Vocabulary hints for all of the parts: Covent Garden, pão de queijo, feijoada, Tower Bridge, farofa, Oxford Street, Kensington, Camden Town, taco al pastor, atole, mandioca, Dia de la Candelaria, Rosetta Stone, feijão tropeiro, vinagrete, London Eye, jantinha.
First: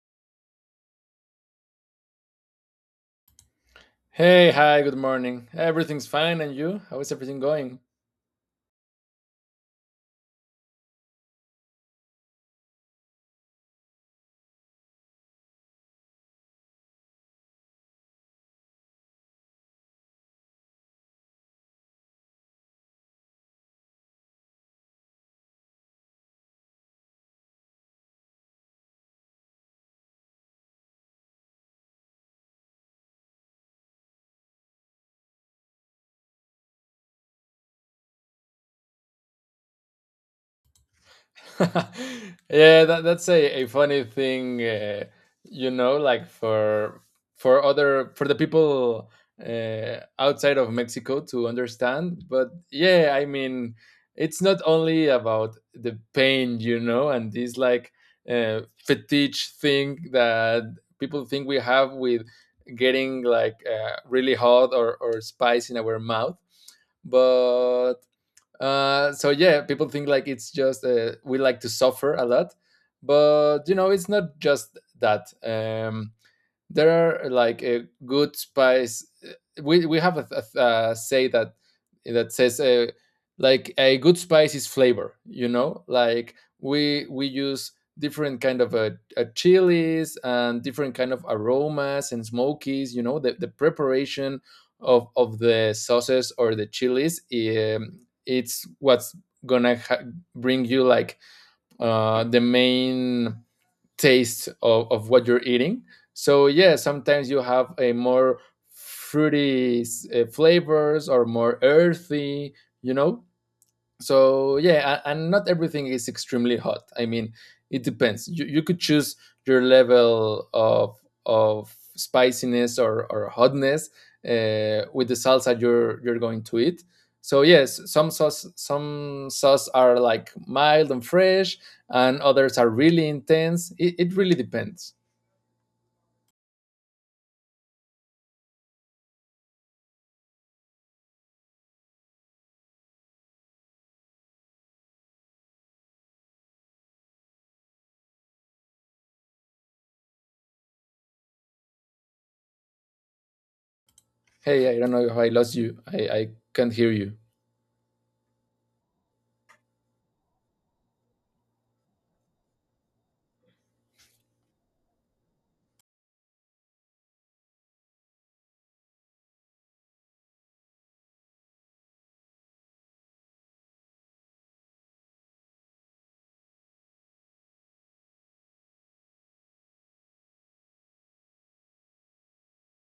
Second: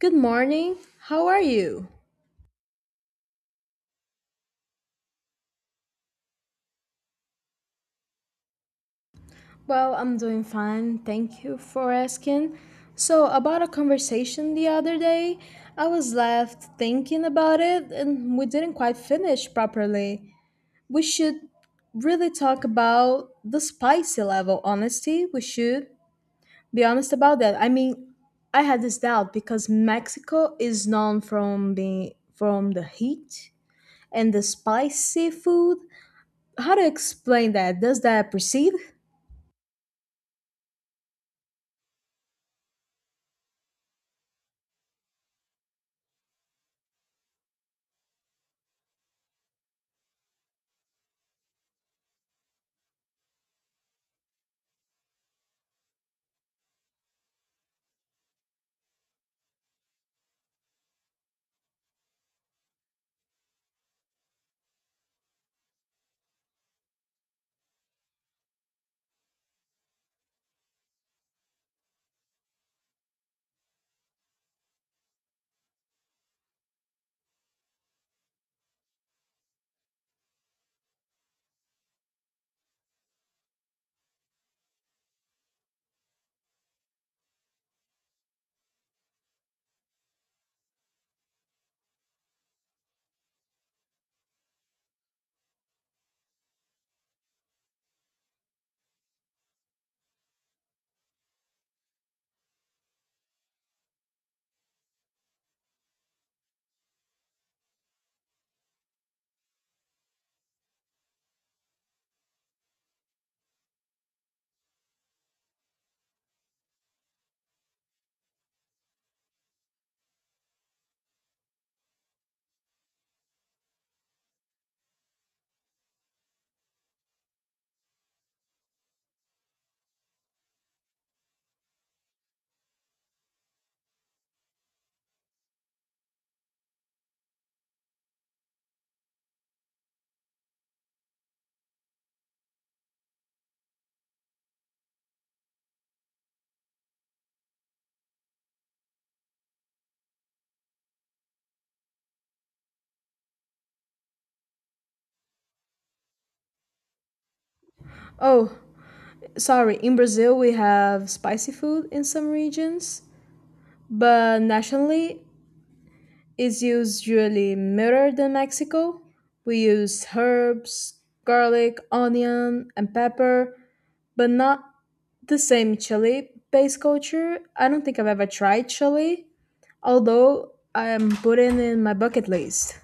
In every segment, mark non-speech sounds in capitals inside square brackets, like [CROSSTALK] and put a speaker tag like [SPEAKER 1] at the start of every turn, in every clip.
[SPEAKER 1] Good morning. How are you?
[SPEAKER 2] Hey, hi, good morning. Everything's fine, and you? How is everything going?
[SPEAKER 1] Well, I'm doing fine. Thank you for asking. So, about a conversation the other day, I was left thinking about it and we didn't quite finish properly. We should really talk about the spicy level, honesty. We should be honest about that. I mean, I had this doubt because Mexico is known from being from the heat and the spicy food. How to explain that? Does that proceed?
[SPEAKER 2] [LAUGHS] Yeah, that's a funny thing, like for the people outside of Mexico to understand. But yeah, I mean, it's not only about the pain, you know, and this like fetish thing that people think we have with getting like really hot or spice in our mouth but so yeah, people think like it's just we like to suffer a lot, but you know it's not just that. There are like a good spice. We have a say that says like a good spice is flavor. You know, like we use different kind of chilies and different kind of aromas and smokies. You know, the preparation of the sauces or the chilies. It's what's gonna ha- bring you like the main taste of what you're eating. So yeah, sometimes you have a more fruity flavors or more earthy, you know. So yeah, and not everything is extremely hot. I mean, it depends. You could choose your level of spiciness or hotness with the salsa you're going to eat. So yes, some sauce are like mild and fresh, and others are really intense. It really depends. Hey, I don't know if I lost you. I can't hear you.
[SPEAKER 1] Oh, sorry. In Brazil, we have spicy food in some regions, but nationally, it's usually milder than Mexico. We use herbs, garlic, onion, and pepper, but not the same chili based culture. I don't think I've ever tried chili, although I'm putting in my bucket list.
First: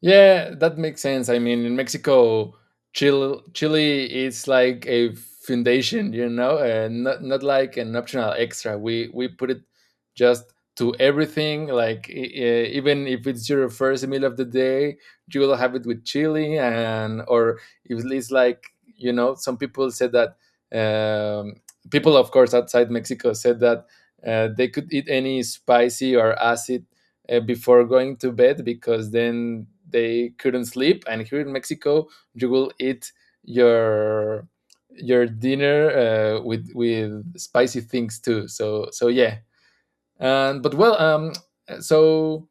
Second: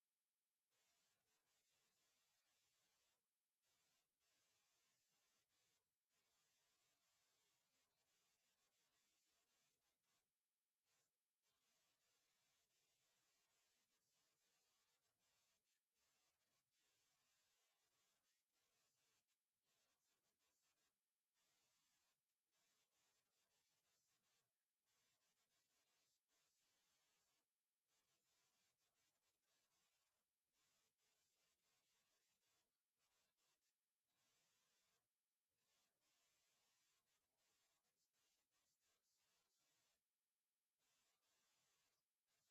[SPEAKER 2] Yeah, that makes sense. I mean, in Mexico, Chile is like a foundation, you know, and not like an optional extra. We put it just to everything. Like even if it's your first meal of the day, you will have it with chili, and or if it's like, you know, some people said that um, people, of course, outside Mexico, said that they could eat any spicy or acid before going to bed because then they couldn't sleep. And here in Mexico, you will eat your dinner with spicy things too. So so yeah. And but well, so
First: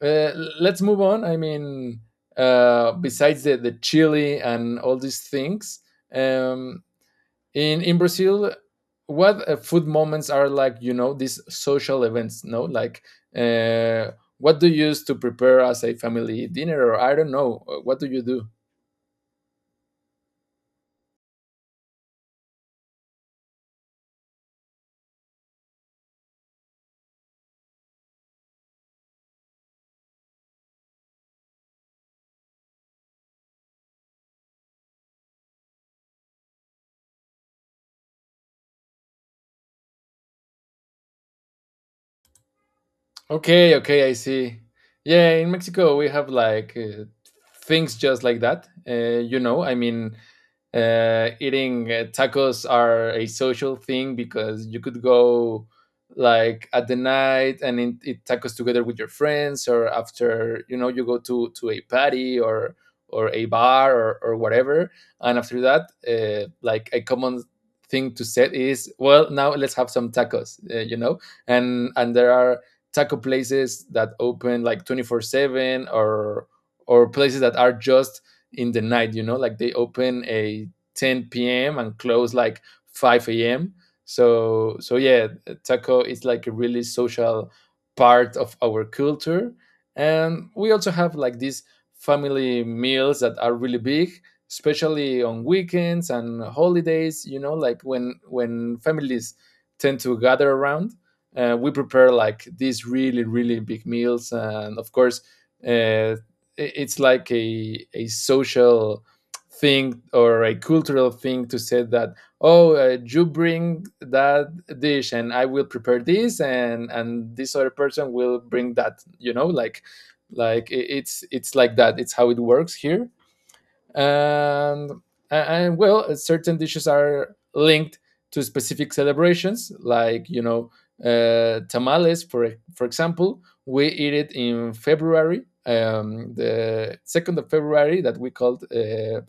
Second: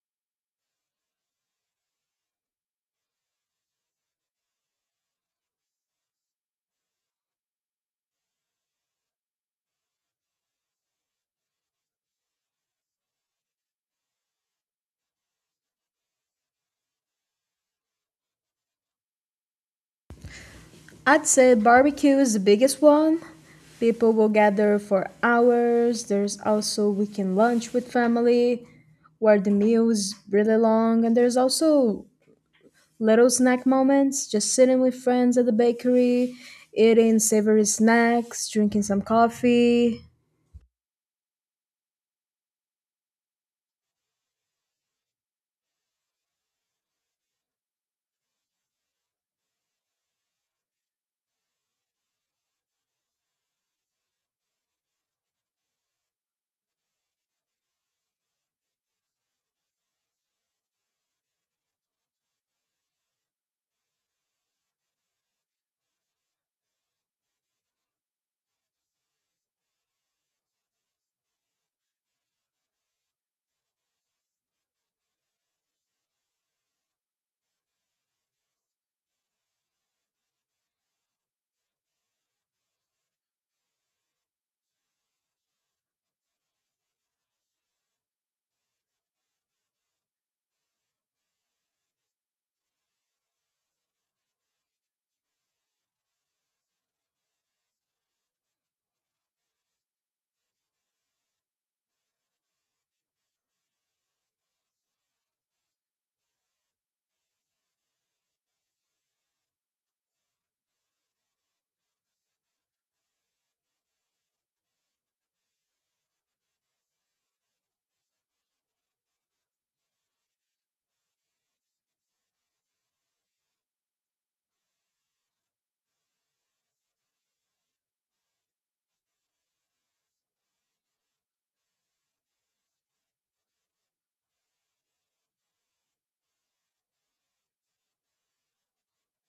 [SPEAKER 2] uh, let's move on. I mean, besides the chili and all these things, um, in brazil, what food moments are like, you know, these social events, no, like, uh, what do you use to prepare as a family dinner, or I don't know, what do you do?
[SPEAKER 1] I'd say barbecue is the biggest one. People will gather for hours. There's also weekend lunch with family where the meal is really long. And there's also little snack moments, just sitting with friends at the bakery, eating savory snacks, drinking some coffee.
[SPEAKER 2] Okay, okay, I see. Yeah, in Mexico we have like things just like that. You know, I mean, eating tacos are a social thing because you could go like at the night and eat tacos together with your friends, or after, you know, you go to a party or a bar or whatever, and after that, like a common thing to say is, well, now let's have some tacos. You know, and there are taco places that open like 24/7, or places that are just in the night, you know, like they open a 10 p.m and close like 5 a.m, so so yeah, taco is like a really social part of our culture, and we also have like these family meals that are really big, especially on weekends and holidays, you know, like when families tend to gather around. Uh, we prepare like these really really big meals, and of course, uh, it's like a social thing or a cultural thing to say that oh, you bring that dish and I will prepare this, and this other person will bring that. You know, like it's like that. It's how it works here. and and well, certain dishes are linked to specific celebrations, like, you know, tamales, for example. We eat it in February, the 2nd of February, that we called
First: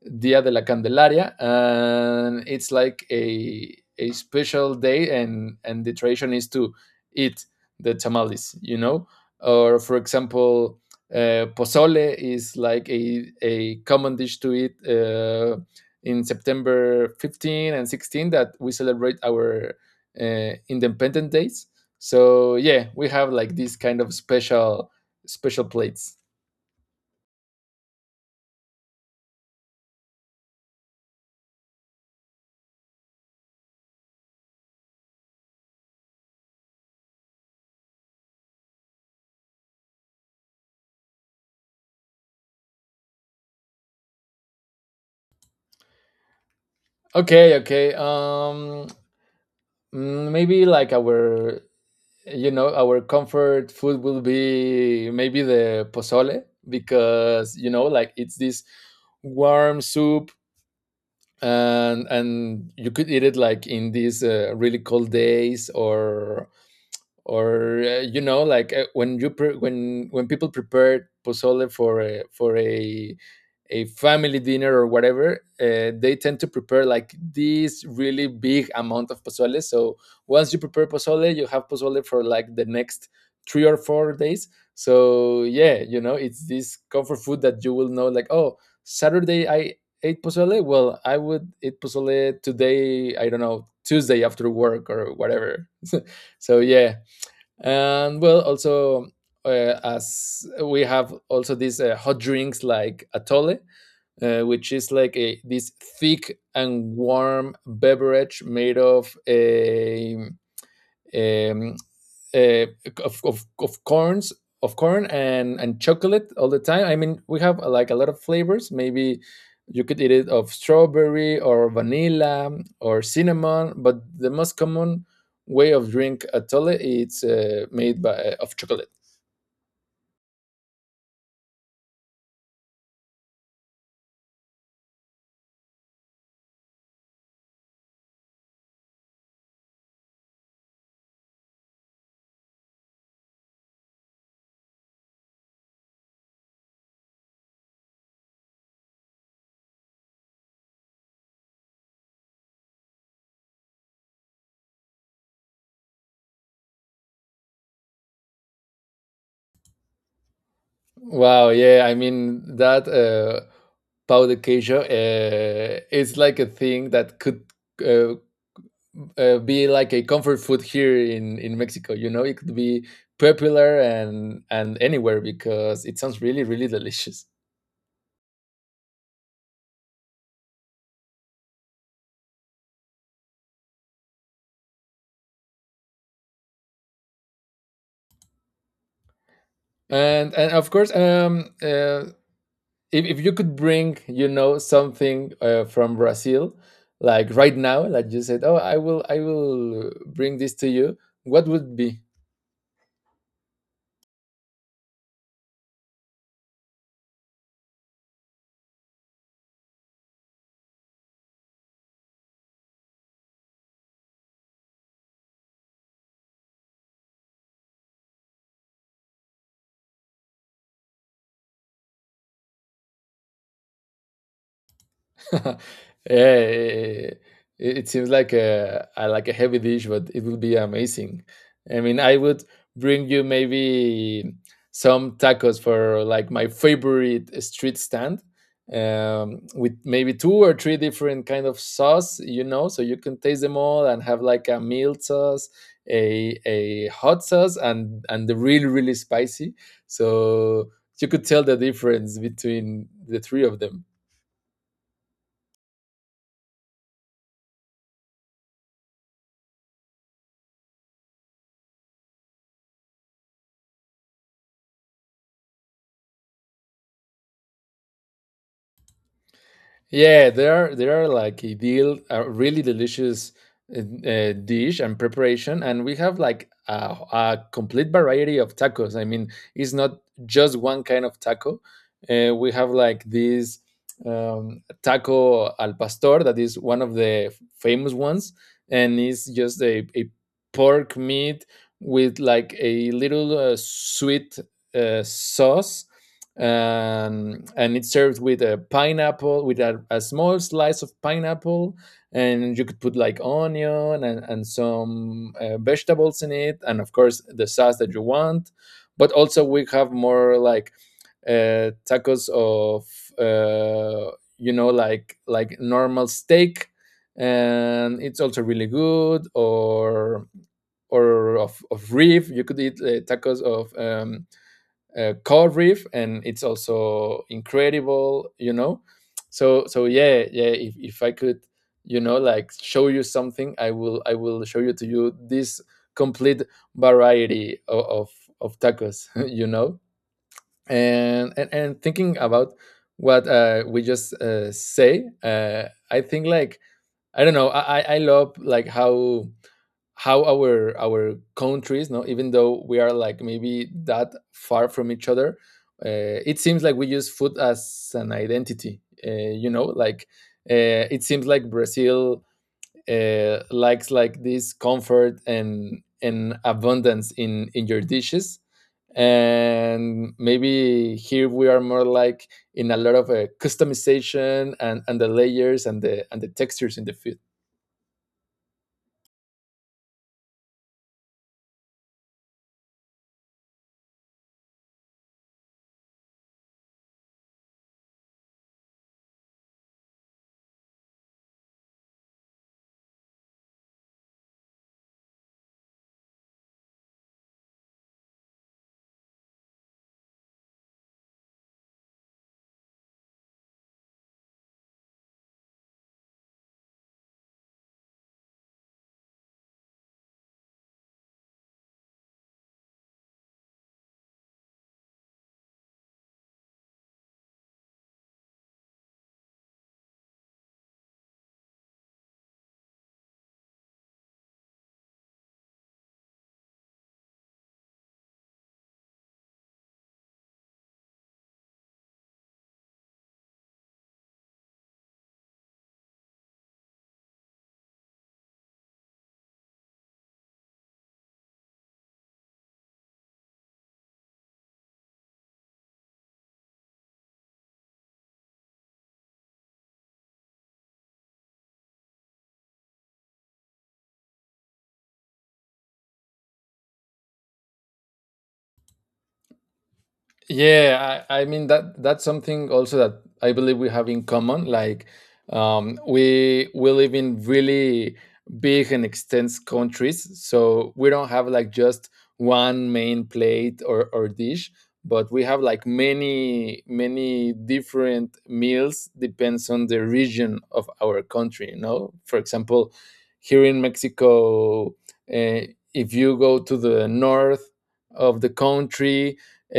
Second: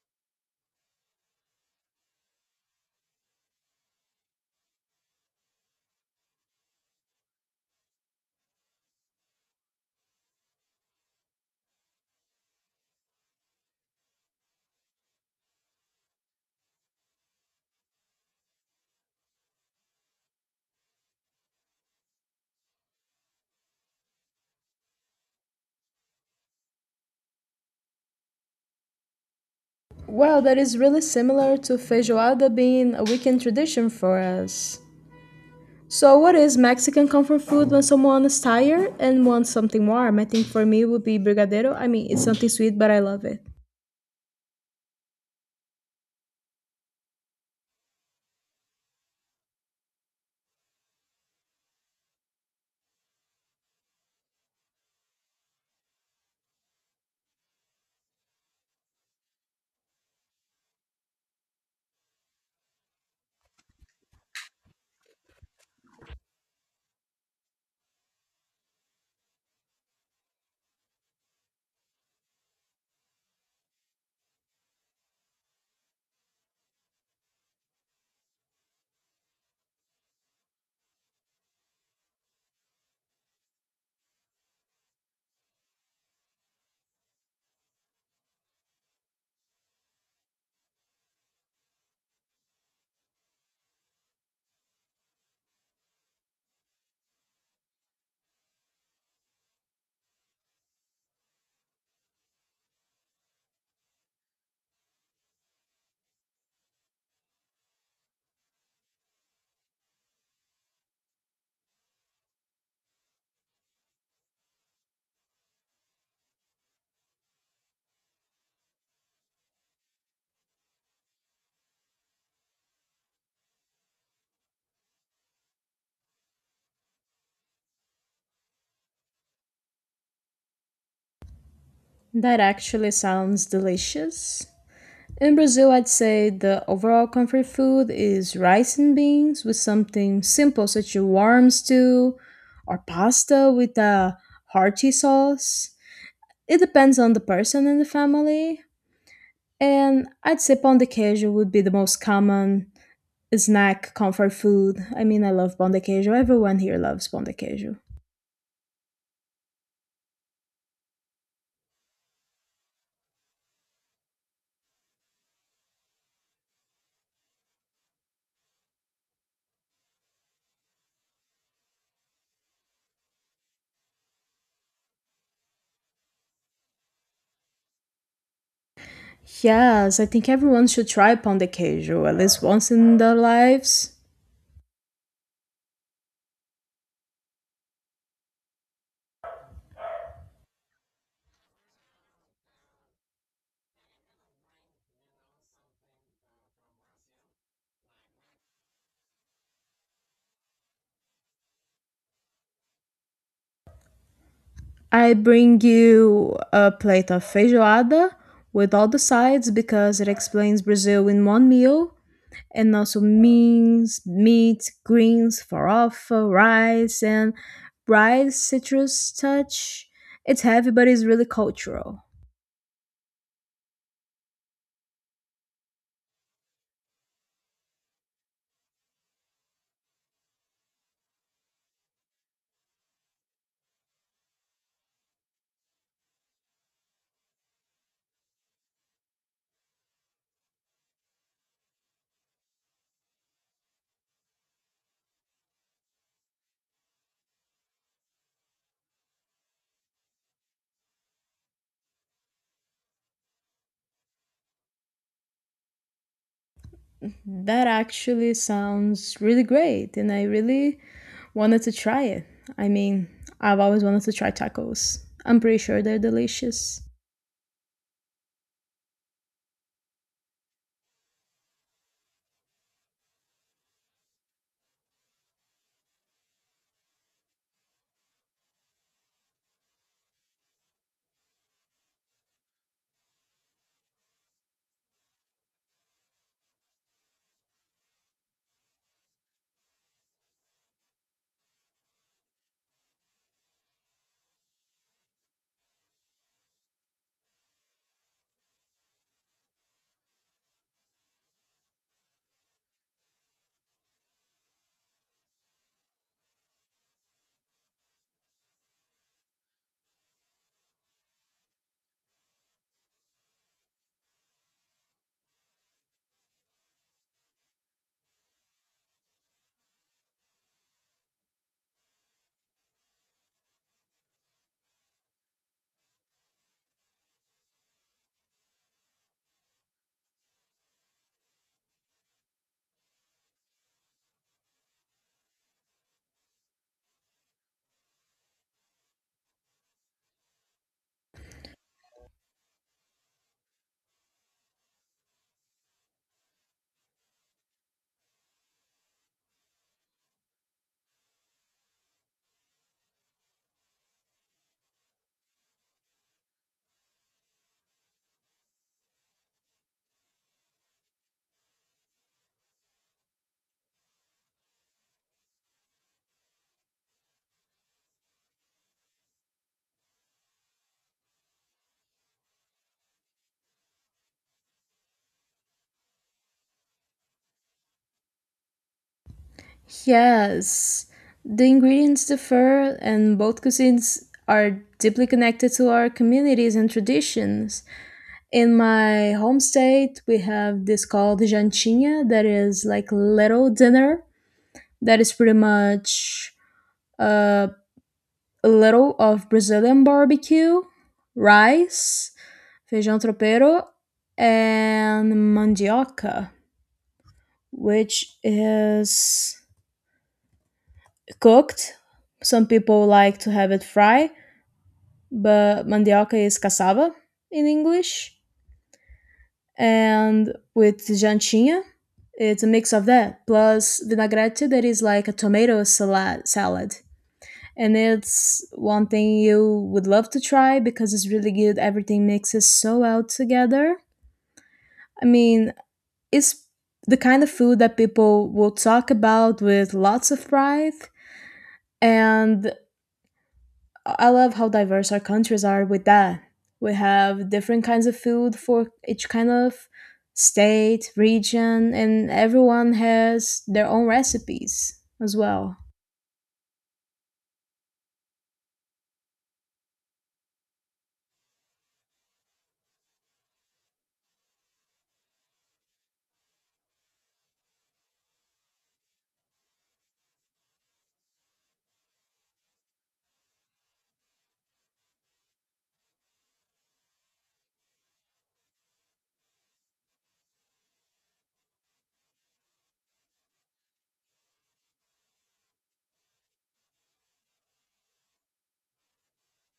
[SPEAKER 2] Dia de la Candelaria, and it's like a special day, and the tradition is to eat the tamales, you know. Or for example, pozole is like a common dish to eat in September 15 and 16th, that we celebrate our independent days. So yeah, we have like these kind of special plates.
[SPEAKER 1] Well, that is really similar to feijoada being a weekend tradition for us. So, what is Mexican comfort food when someone is tired and wants something warm? I think for me it would be brigadeiro. I mean, it's something sweet, but I love it.
[SPEAKER 2] Okay, okay. Maybe like our, you know, our comfort food will be maybe the pozole, because you know, like it's this warm soup, and you could eat it like in these really cold days, or you know, like, when when people prepare pozole for for a family dinner or whatever, they tend to prepare like this really big amount of pozole. So once you prepare pozole, you have pozole for like the next 3 or 4 days. So yeah, you know it's this comfort food that you will know, like, oh, Saturday I ate pozole, well, I would eat pozole today, I don't know, Tuesday after work or whatever. So yeah. And well, also, as we have also these hot drinks like atole, which is like a, this thick and warm beverage made of a, um, uh, of corns of corn, and chocolate all the time. I mean, we have like a lot of flavors. Maybe you could eat it of strawberry or vanilla or cinnamon, but the most common way of drink atole, it's made by of chocolate.
[SPEAKER 1] That actually sounds delicious. In Brazil, I'd say the overall comfort food is rice and beans with something simple, such a warm stew or pasta with a hearty sauce. It depends on the person and the family. And I'd say pão de queijo would be the most common snack comfort food. I mean, I love pão de queijo. Everyone here loves pão de queijo.
[SPEAKER 2] Wow, yeah, I mean, that pau de queijo is like a thing that could, uh, be like a comfort food here in Mexico. You know, it could be popular and anywhere, because it sounds really really delicious.
[SPEAKER 1] Yes, I think everyone should try pão de queijo at least once in their lives.
[SPEAKER 2] And of course, if you could bring, you know, something from Brazil, like right now, like you said, oh, I will bring this to you. What would be?
[SPEAKER 1] I bring you a plate of feijoada with all the sides because it explains Brazil in one meal and also beans, meat, greens, farofa, rice, and rice citrus touch. It's heavy, but it's really cultural.
[SPEAKER 2] [LAUGHS] Yeah, it seems like a heavy dish, but it would be amazing. I mean, I would bring you maybe some tacos for like my favorite street stand, with maybe two or three different kind of sauce, you know, so you can taste them all, and have like a mild sauce, a hot sauce, and the really really spicy. So you could tell the difference between the three of them.
[SPEAKER 1] That actually sounds really great, and I really wanted to try it. I mean, I've always wanted to try tacos. I'm pretty sure they're delicious.
[SPEAKER 2] Yeah, they are like ideal, a really delicious, uh, dish and preparation, and we have like a complete variety of tacos. I mean, it's not just one kind of taco. We have like this taco al pastor, that is one of the famous ones, and it's just a pork meat with like a little sweet sauce, and it's served with a pineapple, with a small slice of pineapple, and you could put like onion, and some vegetables in it, and of course the sauce that you want. But also we have more like tacos of uh, you know, like normal steak, and it's also really good, or of rib. You could eat tacos of cod reef, and it's also incredible, you know. So so yeah, yeah, if I could, you know, like show you something, I will, show you to you this complete variety of tacos. [LAUGHS] You know, and thinking about what, we just say, I think like, I don't know, I love like how our countries, no, even though we are like maybe that far from each other, it seems like we use food as an identity. Uh, you know, like, uh, it seems like Brazil, likes like this comfort and abundance in your dishes, and maybe here we are more like in a lot of customization, and the layers, and the textures in the food.
[SPEAKER 1] Yes, the ingredients differ, and both cuisines are deeply connected to our communities and traditions. In my home state, we have this called jantinha, that is like little dinner, that is pretty much uh, a little of Brazilian barbecue, rice, feijão tropeiro, and mandioca, which is cooked. Some people like to have it fried, but mandioca is cassava in English. And with jantinha, it's a mix of that plus vinagrete, that is like a tomato salad. And it's one thing you would love to try because it's really good. Everything mixes so well together. I mean, it's the kind of food that people will talk about with lots of pride. And I love how diverse our countries are with that. We have different kinds of food for each kind of state, region, and everyone has their own recipes as well.
[SPEAKER 2] Yeah, I mean, that that's something also that I believe we have in common. Like, we live in really big and extensive countries, so we don't have like just one main plate, or dish, but we have like many many different meals, depends on the region of our country. You know, for example, here in Mexico, uh, if you go to the north of the country,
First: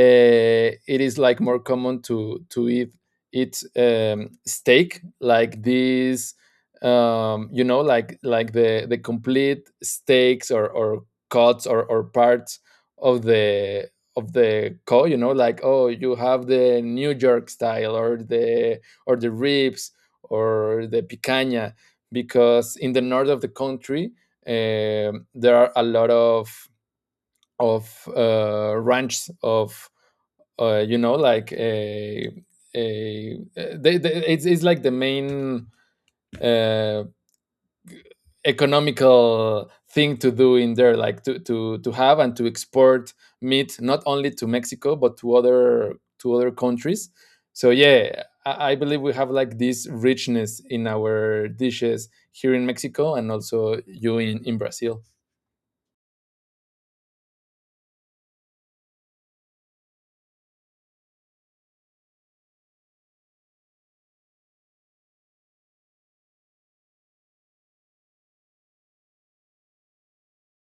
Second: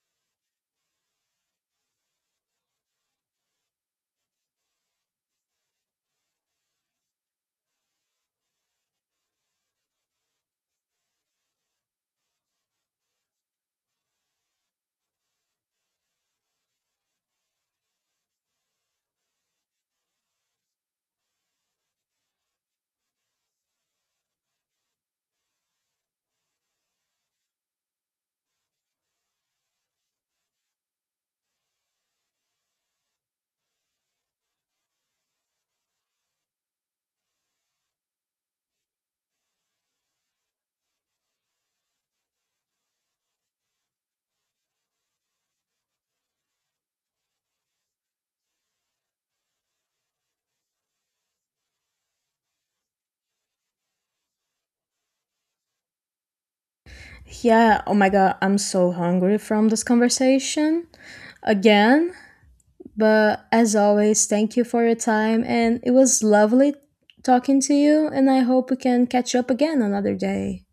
[SPEAKER 2] it is like more common to eat steak like these, you know, like the complete steaks or cuts, or parts of the cow, you know, like oh, you have the New York style, or the ribs, or the picanha, because in the north of the country, there are a lot of ranches of, you know, like a, it's like the main uh, economical thing to do in there, like to have and to export meat, not only to Mexico, but to other countries. So yeah, I believe we have like this richness in our dishes here in Mexico, and also you in, Brazil.
[SPEAKER 1] Yeah, oh my god, I'm so hungry from this conversation again. But as always, thank you for your time. And it was lovely talking to you. And I hope we can catch up again another day.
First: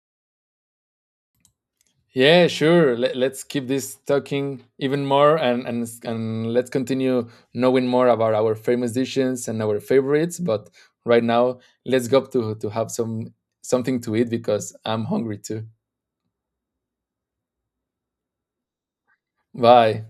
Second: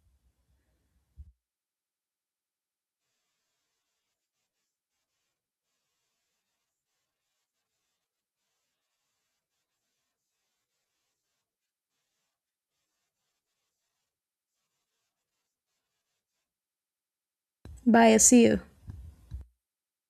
[SPEAKER 2] Yeah, sure. Let's keep this talking even more, and let's continue knowing more about our famous dishes and our favorites. But right now, let's go to have some something to eat, because I'm hungry too.
[SPEAKER 1] Bye. I see you.
[SPEAKER 2] Bye.